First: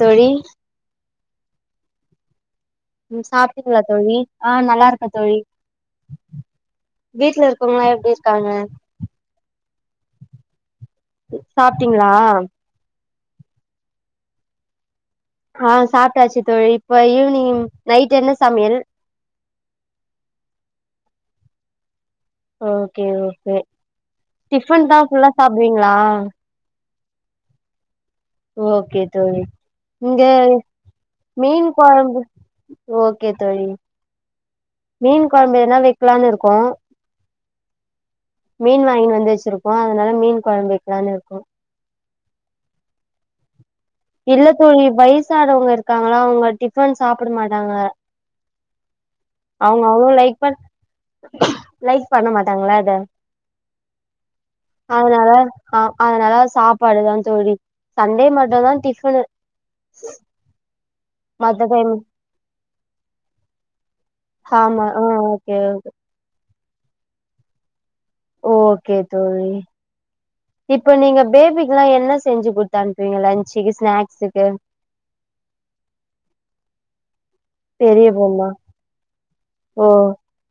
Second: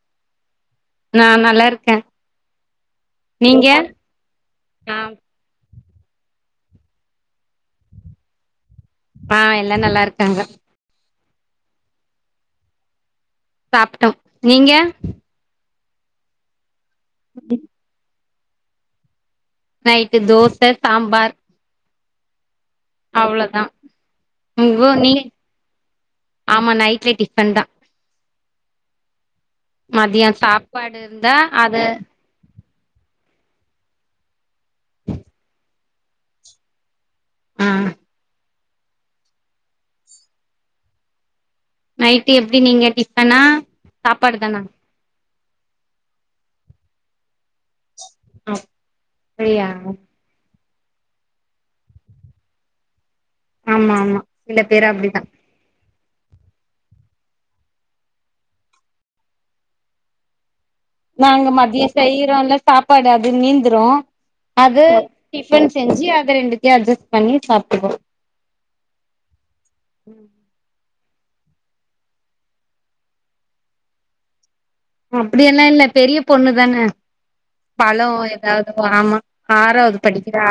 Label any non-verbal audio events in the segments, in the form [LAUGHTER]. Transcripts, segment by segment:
தோழி நா நல்லாருக்கே ம் சாப்டிங்ளா தோழி ஆ நல்லா இருக்கே தோழி வீட்ல இருக்கவுங்கல்லா எப்டி இருக்காங்க ஆ எல்லா நல்லாருக்காங்க சாப்ட்டீங்ளா சாப்ட்டம் நீங்க ஆ சாப்ட்டாச்சு தோழி இப்ப ஈவ்னிங் நைட்டு என்ன சமயல் நைட்டு தோச தாம்பார் ஓகே ஓகே உங்க டிஃபன்தா நீ ஃபுல்லா சாப்டுவீங்ளா ஆமா நைட்லே டிஃப்பன்தா ஓகே தோழி இங்க மதியோ சாப்பாடு இருந்தா மீன் அது கொழம்பு ஓகே தோழி மீன் கொழம்பு எதுனா வெக்லானு இருக்கோ ம் ம் மீன் வாங்கினு வந்து வச்சிருக்கோ அதனால மீன் கொழம்பு வைக்கலான்னு இருக்கோ நைட்டு எப்டி நீங்க டிஃப்பனா இல்ல தோழி வயசானவுங்க இருக்காங்கள அவுங்க டிஃபன் சாப்ட மாட்டாங்க அப்டியா அவுங்க அவ்ளோ லைக் பண் லைக் பண்ண மாட்டாங்களா அத ஆமா ஆமா சில பேர் அப்டிதா அதனால அ அதனால சாப்பாடுதா தோழி சண்டே மட்டுந்தா டிஃபனு நாங்க மத்த மதியோ டைம் செய்றோல்ல சாப்பாடு அது மீந்துரு அது ஆமா ஆ ஓகே டிஃபன் ஓகே செஞ்சி அத ரெண்டுத்தயு அஜஸ் பண்ணி சாப்டுக்கோ ஓகே தோழி இப்ப நீங்க பேபிக்குல்லா என்ன செஞ்சு குடுத்தனுப்புவீங்க லன்ஞ்சுக்கி ஸ்நாக்ஸுக்கு அப்டியெல்லா இல்ல பெரிய பொண்ணு தான பெரிய பழோ பொண்ணா ஏதாது ஆமா ஓ ஆறாவது படிக்கிறா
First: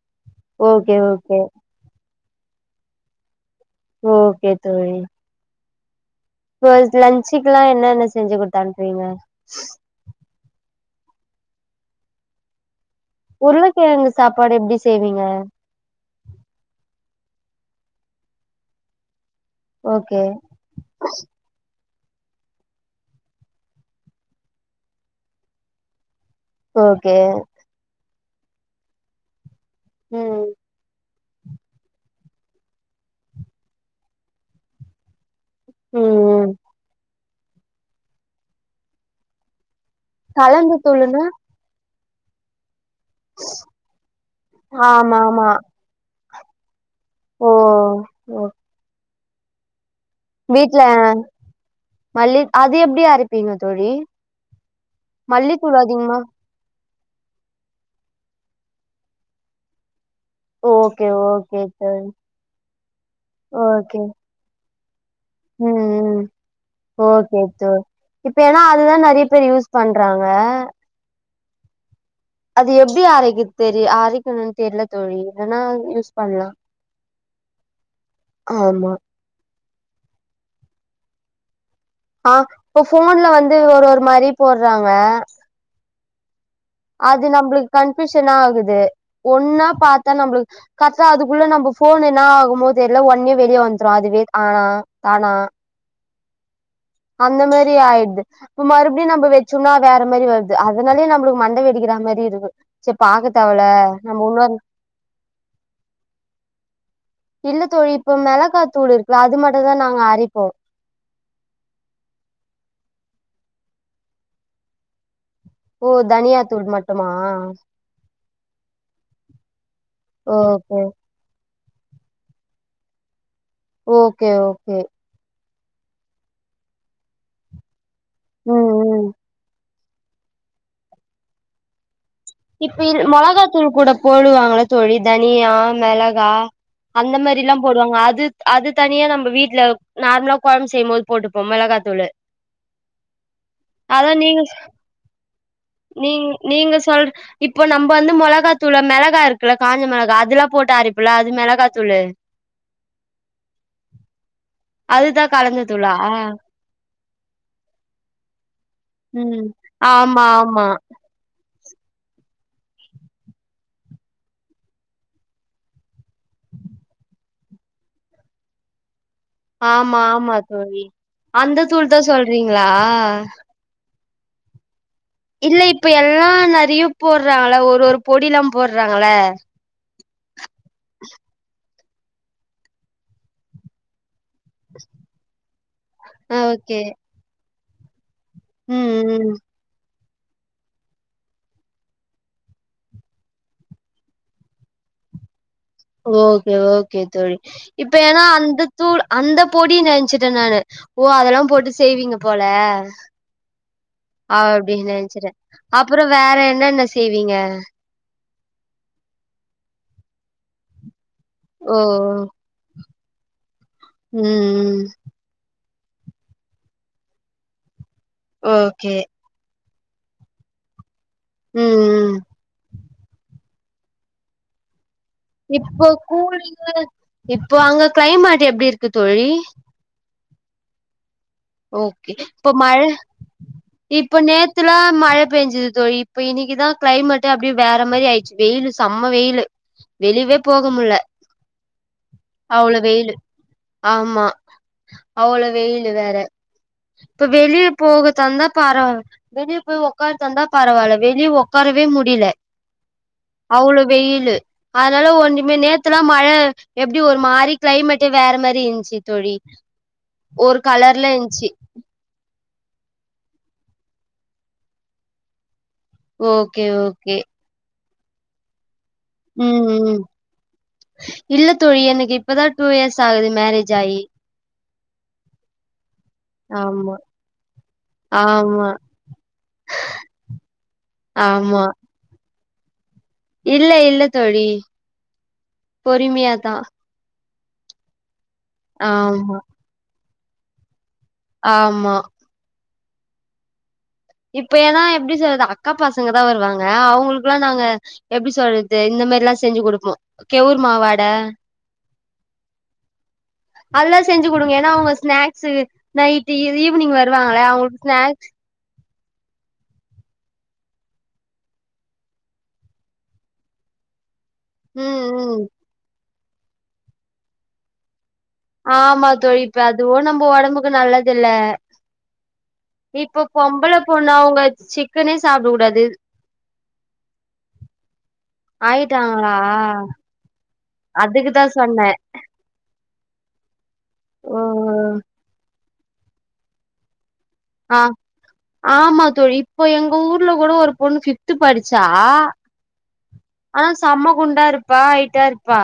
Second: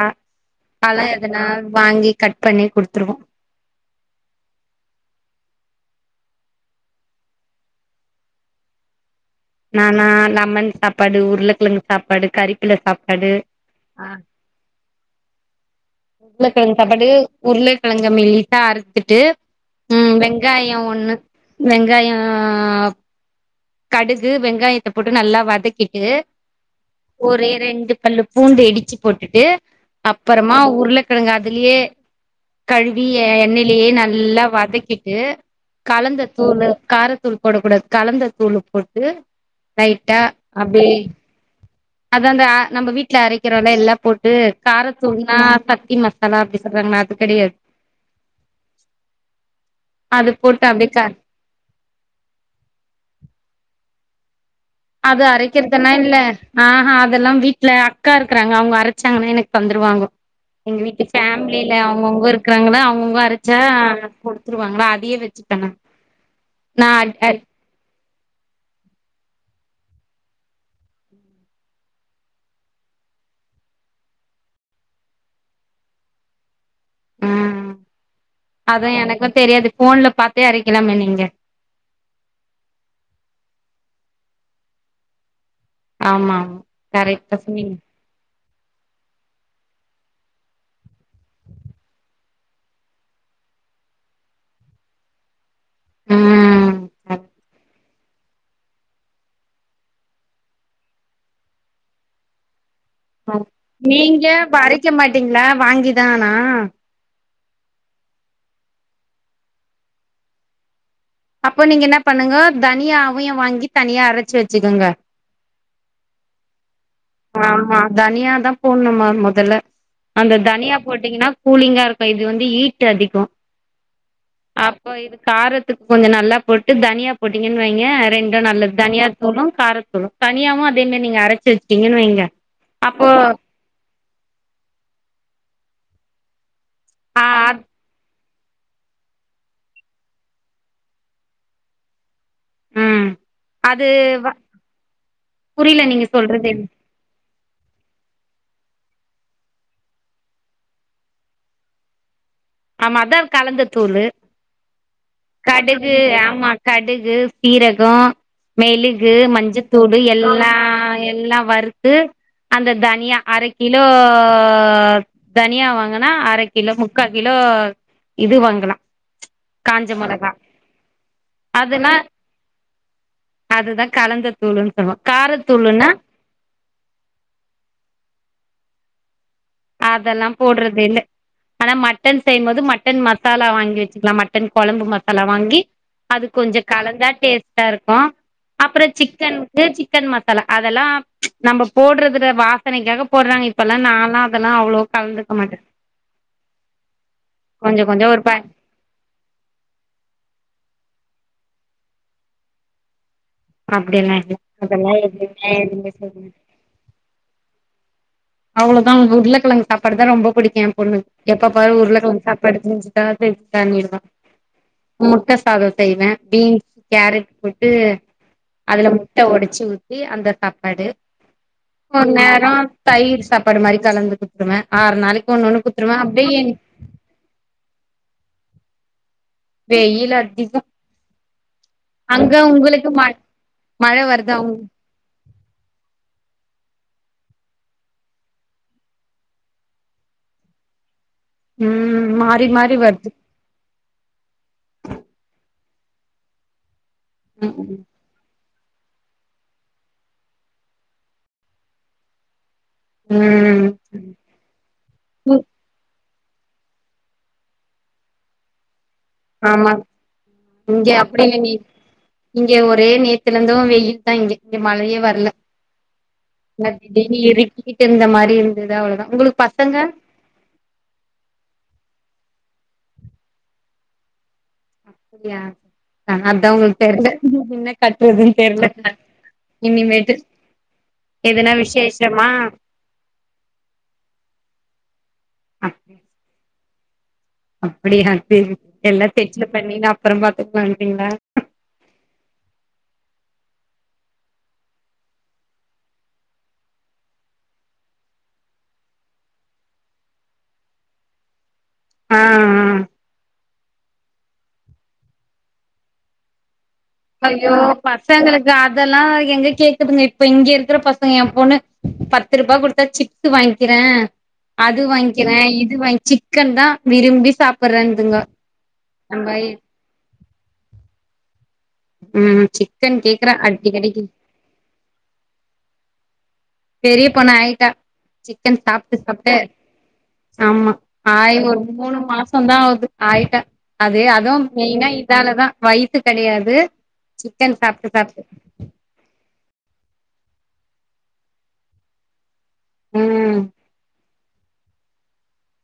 ஓகே பழோ ஓகே எதுனா வாங்கி கட் பண்ணி குடுத்துருவோ ஓகே தோழி ட்டுவைஸ் லஞ்சுக்லா என்னென்ன செஞ்சு குத் அனுப்புவீங்க நானா லெமன் சாப்பாடு உருளக்கிலங்கு சாப்பாடு கறி இல்ல சாப்பாட்டாச்சு உருளகிழங்கு சாப்பாடு எப்டி செய்வீங்க உருளக்கிழங்கு சாப்பாட்டுக்கு உருளக்கிழங்க மெல்லிசா அறுத்துட்டு ம் ஓகே வெங்காயம் ஒண்ணு வெங்காயோ கடுகு வெங்காயத்த போட்டு நல்லா வதக்கிட்டு ஓகே ஒரே ரெண்டு பல்லு பூண்டு இடிச்சு போட்டுட்டு ம் அப்பறமா உத் [UNINTELLIGIBLE] அதுலயே கழுவி எண்ணெலையே நல்லா வதக்கிட்டு ம் கலந்த ம் தூளு காரத்தூள் போடக்கூடாது கலந்த தூளு போட்டு [UNINTELLIGIBLE] கலந்த தூளுனா அதா இந்த நம்ப வீட்ல அரைக்கிறோல எல்லா போட்டு ஆமா காரதூள்னா ஆமா சத்தி மஸ் [UNINTELLIGIBLE] அப்டி சொல்றாங்ள அது ஓ கெடையாது ஓ அது போட்டு வீட்ல அப்டியே க மல்லி அது எப்டி அரப்பீங்க தோழி அது மல்லித்தூள் அரைக்கிறதுன்னா இல்ல அதிகமா ஆஹா அதெல்லா வீட்ல அக்காருக்கறாங்க அவங்க அரைச்சாங்கன்னா எனக் தந்துருவாங்க எங்க வீட்டு ஓகே ஓகே ஃபேம்லில தோழி அவுங்கவுங்கோ இருக்குறாங்காதா அவுங்கவுங்கோ அரச்சா ஓகே [UNINTELLIGIBLE] வந்துருவாங்களா அதயே வெச்சி ம் ம்ம் ம் ஓகே தோழி இப்ப ஏன்னா அதுதா நறையா பேர் யூஸ் பண்றாங்க அது எப்டி அரைக்குத் தெரி அரைக்கணு தெர்ல தோழி இல்லன்னா யூஸ் பண்லா ஆ அதா ஆமா எனக்கு தெரியாது ஃபோன்ல பாத்தே அரைக்கலாமே நீங்க ஆ இப்ப ஃபோன்ல வந்து ஒரு ஒரு மாரி போட்றாங்க ஆமா அது கரெக்டா சொன்னீங்க நம்புளுக்கு கன்பியூஷனா ஆகுது ஒன்னா பாத்தா நம்புளுக்கு கர்ட்டா அதுக்குள்ள நம்ப ஃபோன் என்ன ஆகுமோ தெர்ல ஒன்னே வெளியே வந்துரு அதுவே ஆனா தானா ம் அந்த மெரி ஆயிட்து இப்ப மறுபடியு நம்ப வெச்சும்னா வேற மாரி வருது அதனாலயே நம்புளுக்கு மண்ட வெடிக்கிற மெரிருக்கு செரி பாக்க தேவல்ல நம்ம ஒன்னொரு வைக்க மாட்டீங்ளா வாங்கிதானா இல்லத்தோழி இப்ப மிளகாதூள் இருக்குலா அது மட்டும்தா நாங்க அரைப்போ அப்ப நீங்க என்ன பண்ணுங்க தனியாவையு வாங்கி தனியா அரச்சி வெச்சுக்கோங்க ஓ தனியா தூள் ஆமா தனியாதா போட்ணும்மா மொதல்ல அந்த தனியா ஓகே போட்டீங்கன்னா கூலிங்கா இருக்கு இது வந்து ஹீடடு அதிகோ ஓகே ஓகே அப்ப இது காரத் இதுக் கொஞ்சோ நல்லா போட்டு தனியா போட்டீங்கன் வெய்ங்க ரெண்டு ம் நல்லது தனியா ம் தூளு காரத்தூளு தனியாவு அதே மெரி நீங்க அரச்சி வெச்சீங்கன்னு வெய்ங்க இப்ப இன் மொளகாத்தூள் கூட போடுவாங்கள தோழி தனியா மெளகா அந்த ஆ மாரில்லா போடுவாங்க அது அது தனியா நம்ப வீட்ல நார்மலா கொழம்பு செய்யு போது போட்டுப்போ மொளகாத்தூளு ம் அது அதா வ நீங்க புரியல நீங்க நீங் சொல்றது நீங்க சொல்ற இப்போ நம்ப வந்து மொளகா தூளு மிளகா இருக்குல காஞ்ச மிளகா அதெல்லா போட்டு அரைப்பல அது மிளகாத்தூளு ஆமா அதா கலந்த தூளு அதுதா கலந்த தூளா கடுகு ஆமா கடுகு சீரகோ மெலு து ம் மஞ்சத்தூளு ஆமா எல்லா ஆமா எல்லா வறுத் டு அந்த தனியா அரைகிலோ தனியா வாங்கனா அரைகிலோ முக்காகிலோ இது வாங்கலா காஞ்ச ஆமா மொளகா ஆமா தோழி அந்த தூள் அதுனா தா சொல்றீங்ளா அதுதா கலந்த தூளுன்னு நம்ம கார இல்ல இப்ப எல்லா நெறயா போடுறாங்களா ஒரு ஒரு பொடிலா போடுறாங்கள அதெல்லா போடுறது இல்ல ஆனா மட்டன் செய்யு போது மட்டன் மசாலா வாங்கி வச்சுக்கலா மட் டன் கொழம்பு மசாலா வாங்கி அது கொஞ்சோ ஓகே கலந்தா டேஸ்ட்டாருக்கு அப்பற ம் ம் சிக்கன் வே சிக்கன் மசாலா அதெல்லா நம்ப போடுறதில்ல வாசனைக்காக போடுறாங்க இப்பெல்லா நாலா அதெல்லா அவ்ளோ கலந்துக்க மாட்ட ஓகே ஓகே தோழி இப்ப கொஞ்சோ ஒரு ஏனா பே அந்து தூள் அந்த பொடி நெனச்சுட்ட நானு ஓ அதெல்லா போட்டு செய்வீங்க போல அப்டியெல்லா இல்ல அப்டின்னு அதெல்லா எதுவுமே நனச்சுட்ட எதுவுமே அப்றோ செய்ய வேற மாட்டே என்னென்ன செய்வீங்க அவ்ளோதா உருள கிழங்கு சாப்பாடு தா ரொம்ப புடிக்கு எ பொண்ணு எப்ப பாரு ஓ ஓ உருளக்கிழங்கு சாப் கெடச்ச நிமிஷ டார்கெட் பண்ணிருவா ம் முட்ட சாத செய்வ பீன்ஸ் கேரட் போட்டு அதுல ஓகே ட்ட உடச்சு ஊத்தி அந்த சாப்பாடு ம் ஒரு ம் நேரோ வீட்டு சாப்பாடு மாரி கலந்து குடுத்துருவ ஆறு நாளைக்கு ஒன்னொன்னு இப்போ குடுத்துருவ அப்டியே கூலிங்கு இப்போ அங்க கிளைமேட் எப்டி இருக்கு தோழி வெயிலு அதிகோ ஓகே அங்க இப்ப மழ உங்களுக்கு ம மழ இப்ப வருதா உங் நேத்துலா மழை பெஞ்சுது தோழி இப்ப இன்னிக்கி தா கிளைமேட் அப்டியே வேற மாரி ஆயிச்சு வெயிலு செம வெயிலு வெளியவே போக முடில ம் மாறி மாறி அவ்ளோ வருது வெயிலு ஆமா அவ்ளோ வெயிலு வேற இப்ப வெளிய ம் போக தந்தா பர வெளிய போய் உக்காரதா இருந்தா பரவால்ல வெளிய உக்காரவே முடில ம் அவ்ளோ வெயிலு அதனால ஒன்னுமே நேத்துலா மழ எப்டி ஒரு மாரி கிளைமேட்டே வேற மாரி இருந்ச்சி தோழி ஒரு கலர்ல ஐ இருந்துச்சு நீட் இங்க ஒரே நேத்துல இருந்து வெயிலு தா இங்க இங்க மழயே வரல ஓகே இன்னைக்கு ஓகே வெளிய இருட்டிக்கிட்டு இருந்த மாரி இருந்துது அவ்ளோ தா ம் ம் இல்ல தோழி எனக்கு இப்பதா டூ இயர்ஸ் ஆகுது மேரேஜ் ஆயி அப்டியா ஆ அதா உங்களுக்கு ஆமா தெர்ல என்ன கட்டுறதுனு ஆமா தெர்லக்கா இனிமேட்டு எதுனா ஆமா விசேஷமா இல்ல இல்ல தோழி பொறுமையா தா அப்டியா சேரி எல்லா ஆமா தெச்சில பண்ணி நா அப்றமா பாத்துக்கலா நெனப்பீங்களா ஆமா இப்ப ஏனா எப்டி சொல்றது அக்கா பசங்க தா வருவாங்க அவுங்களுக்குலா நாங்க எப்டி சொல்றது இந்த மாரிலா செஞ்சு குடுப்போ கெவுர் மாவு அட ஆ நல்லா செஞ்சு குடுங்க ஏனா அவுங்க ஸ்நாக்ஸ்ஸு நைட்டு ஈவினிங் வரு அய்யோ பசங்களுக் அதெல்லா எங்க கேக்குதுங்க இப்ப இங்க இருக்குற பசங்க என் பொண்ணு பத்ருபா குடுத்தா சி ட்டு வாங்கிற அது ம் வாங்கிறே ம் இது வாங்கி சிக்கன்தா விரும்பி சாப்புடுறேன்துங்க ஆமா தோழி இப்ப அதுவு நம்ப உடம்புக்கு நல்லதுல்ல ம் சிக்கன் இப்ப கேக்குறா பொம்பள அடிக்கடிக்கு பொண்ணாவுங்க சிக்கனே சாப்டக் கூடாது பெரிய பொண் ஆய்ட்டா சிக்கன் சாப்ட்டு ஆயிட்டாங்களா சாப்ட்டு ஆமா ஆயி அதுக்குதா ஒரு சொன்னே மூணு மாசோ கஸ்டோந்தா ஆவுது ஆயிட்ட அது அதுவு ஓ மெயினா இதாலதா வயசு கெடையாது சிக்கன் ஆ சாப்ட்டு சாப்ட்டு ஆமா தோழி இப்போ எங்க ஊர்ல கூடோ ஒரு பொண்ணு ஃபிஃப்த்து படிச்சா ம் ஆனா செம்ம குண்டா இருப்பா ஐட்டா இருப்பா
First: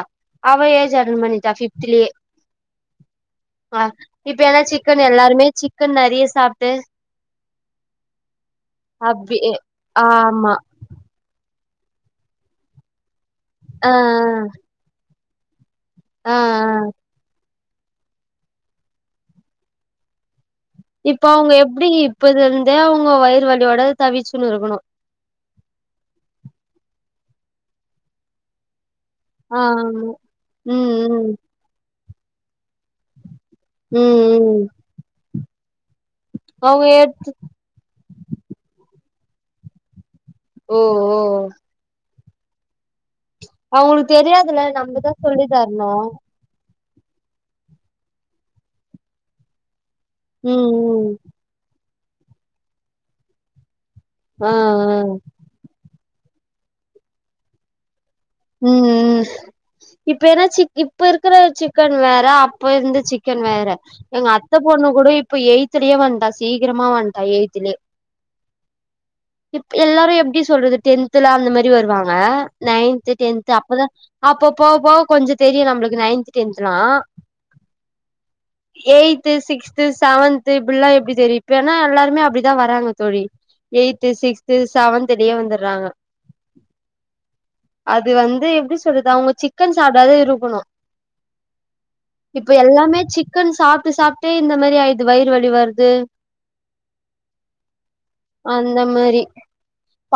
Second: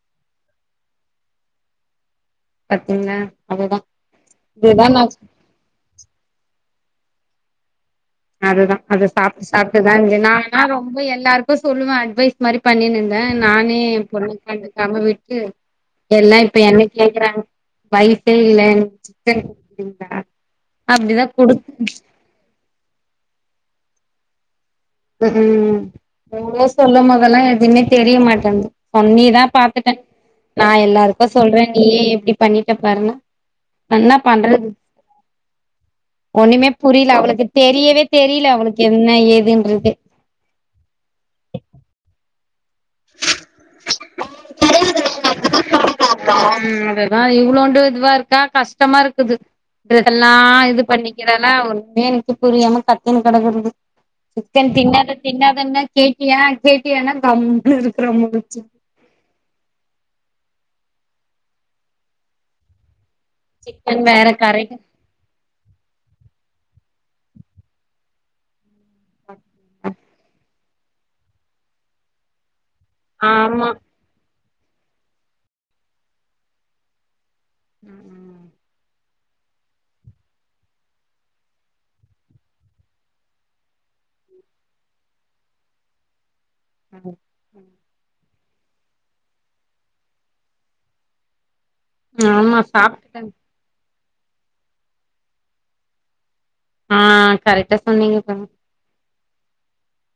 அவ ஏஜ் அட்டன் பண்ணிட்டா ஃபிஃப்த்துலியே பாத்தீங்களா அதுதா ஆ இப்ப எல்லா இதுதா நா சிக்கன் எல்லாருமே சிக்கன் நறிய சாப்ட்டு அதுதா அது அப்டி சாப்ட்டு சாப்ட்டுதா இந்தே ஆமா நானா ரொம்ப எல்லாருக்கு சொல்லுவே அட்வைஸ் மாரி பண்ணிணுந் ர நானே ஆ என் பொண்ணுக்கண்டு காம விட்டு ஆ எல்லா இப் ஆ என்ன கேக்றாங் வய்சே இல்ல சிக்கன் [INAUDIBLE] இப்ப அப்டிதா அவ்ங்க எப்டி குடுத் இப்பதுருந்தே அவ்ங்க வயிறு வலியோட தவிச்சுனு இருக்குணு ம் எவ்ளோ சொல்லும் போதெல்லா எதுவுமே தெரியமாட்டேன்து பன்னி நா பாத்துட்டே ஆமா நா ம் எல்லாருக்கு ம் சொல்றே நீயே எப்டி பண்ணிட்ட பாருனு ம் அன்னா ம் பண்றது ஒண்ணுமே அவங்க புரியுல அவளுக்கு தெரியவே தெரியுல அவளுக்கு என்ன ஏதுன்றதே ஓ ஓ அவங்களு தெரியாதுல நம்முதா சொல்லி தர்ணு ம் அதுதா இவ்ளூண்டு இதுவா இருக்கா கஷ்டமா இருக்குது ட்ரெஸல்லா இது பண்ணி ம் ம் இல்லனா ஒண்ணமே எனக்கு புரியாம கத்தின்னு கெடக்கறது ஆ சிக்கன் ஆ தின்னாத தின்னாதனா கேட்டியா கேட்டியானா கம்முனு இருக்றோ முள்ச் ம் ம் இப் ஏனாச்சி இப்ப இருக்குற சிக்கன் வேற அப் இருந்த சிக் கன் வேற சிக்கன் வேற எங் அத்த கரைக்கு பொண்ணு கூட இப்ப எய்த்துலயே வந்ட்டா சீக்கிரமா வந்ட்டா எய்த்துலே எல்லாரு எப்டி சொல்றது டென்த்லா அந்த மேரி வருவாங்க நைன்த்து டென்த் ஆமா அப்பதா அப்ப போக போக கொஞ்சோ தெரியு நம்முளுக்கு நைன்த்து டென்த்லா ம் ம் எய்த்து சிக்ஸ்த்து சவன்த்து இப்புல்லா எப்டி தெரி இப்பன்னா எல்லாருமே அப்டிதா வராங்க தோழி எய்த்து சிக்ஸ்து சவன்து டே வந்துர்றாங்க அஉ அது வந்து எப்டி சொல்றது அவுங்க சிக்கன் சாப்டாதே இருக்குணு இப்பு ஆமா எல்லாமே சாப்ட்டுட்டேங்க சிக்கன் சாப்ட்டு சாப் ட்டு இந்த மாரி ஆயிருது வயிறு வலி வருது ஆ கரக்ட்டா சொன்னீங்கப்ப அந்த மாரி ச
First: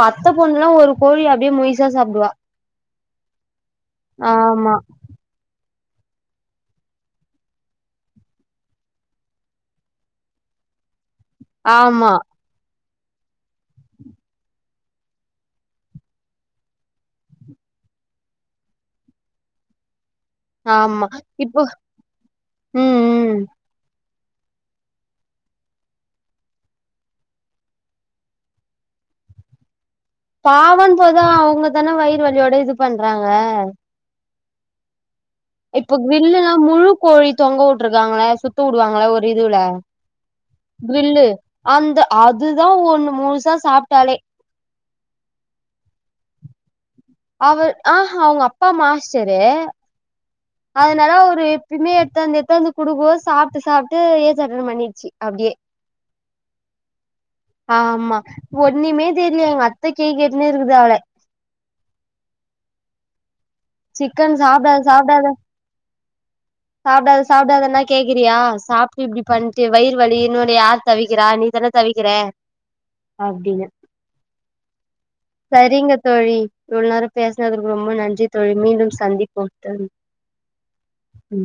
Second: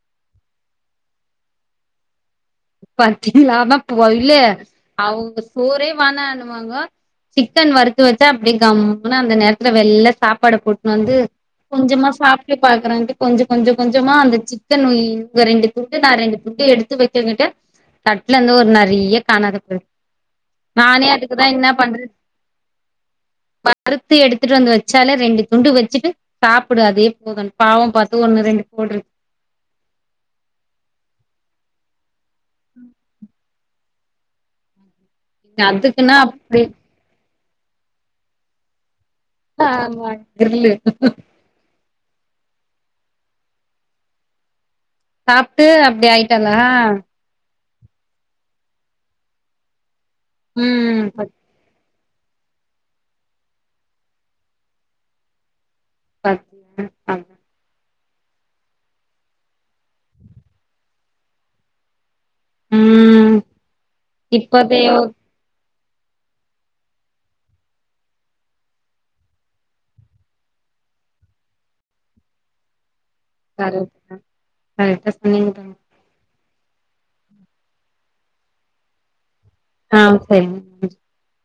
அத்த பொண்ணுல்லா ஒரு கோழி அப்டியே முயிசா சாப்டுவா பாத்திங்லா அதா போ இல்லே ஆமா அவங்க சோறே வானானுவாங்கோ சிக்கன் வறுத்து வச்சா அப்டியே கம்முனு அந்த நேரத்துல வெள்ள சாப்பாட போட்ணு வந்து கொஞ்சமா ஆமா சாப் ப்டி பாக்கறான்ட்டு கொஞ்சு கொஞ்சு கொஞ்சமா அந்த சிக்கன் உயி இவ ரெண்டு துண்டு நா ரெண்டு துண்டு எடுத்து வக்கங்கிட்ட தட்லந்து ஒரு நறிய காணாத போய் நானே ஆமா அதுக்குதா இப்போ என்ன பண்றது ம் ம் வறுத்து எடுத்துட்டு வந்து வெச்சால ரெண்டு துண்டு வெச்சிட்டு சாப்புடு அதே போதுன் பாவோ பாத்து ஒண்ணு ரெண்டு போட்று பாவன் போதா அவ்ங்க தான வயிறு வலியோட இது பண்றாங்க இப்ப அதுக்குன்னா க்ர்ல்லுனா அப்டி முழு கோழி தொங்கவுட்ருக்காங்களா சுத்த வுடுவாங்களா ஒர் இதுலா ஆமா கிர்லு க்ரில்லு அந்த அதுதா ஒண்ணு முழுசா சாப்ட்டாலே சாப்ட்டு அப்டி ஆயிட்டாளா அவர் ஆஹா அவுங்க அப்பா மாஸ்ட்டரு ம் அதனால அவுரு எப்பயுமே எடுத்தாந்து எத்தாந்து குடுபோ சாப்ட்டு சாப்ட்டு ஏஜ் அட்டன் பண்ணிடுச்சு அப்டியே [INAUDIBLE] ஆமா ஒன்னுமே தெர்ல எங்க அத்த கேழி கேட்ன்னே இருக்கு அவல ம் சிக்கன் இப்பதே சாப்டாத சாப்டாத [INAUDIBLE] சாப்டாத சாப்டாதனா கேக்கிறியா சாப்ட்டு இப்டி‌ பண்ட்டு வயிறு வலி இன்னோட யார் தவிக்கிறா நீ தான தவிக்கிறே அப்டின்னு கரெக்ட் கரெக்டா சொன்னீங்க தோழி சரிங்க தோழி இவ்ளோ நேரம் பேசனதுக்கு ரொம்ப நன்றி தோழி மீண்டும் சந்திப்போம் தோழி அ செரிங்க ம்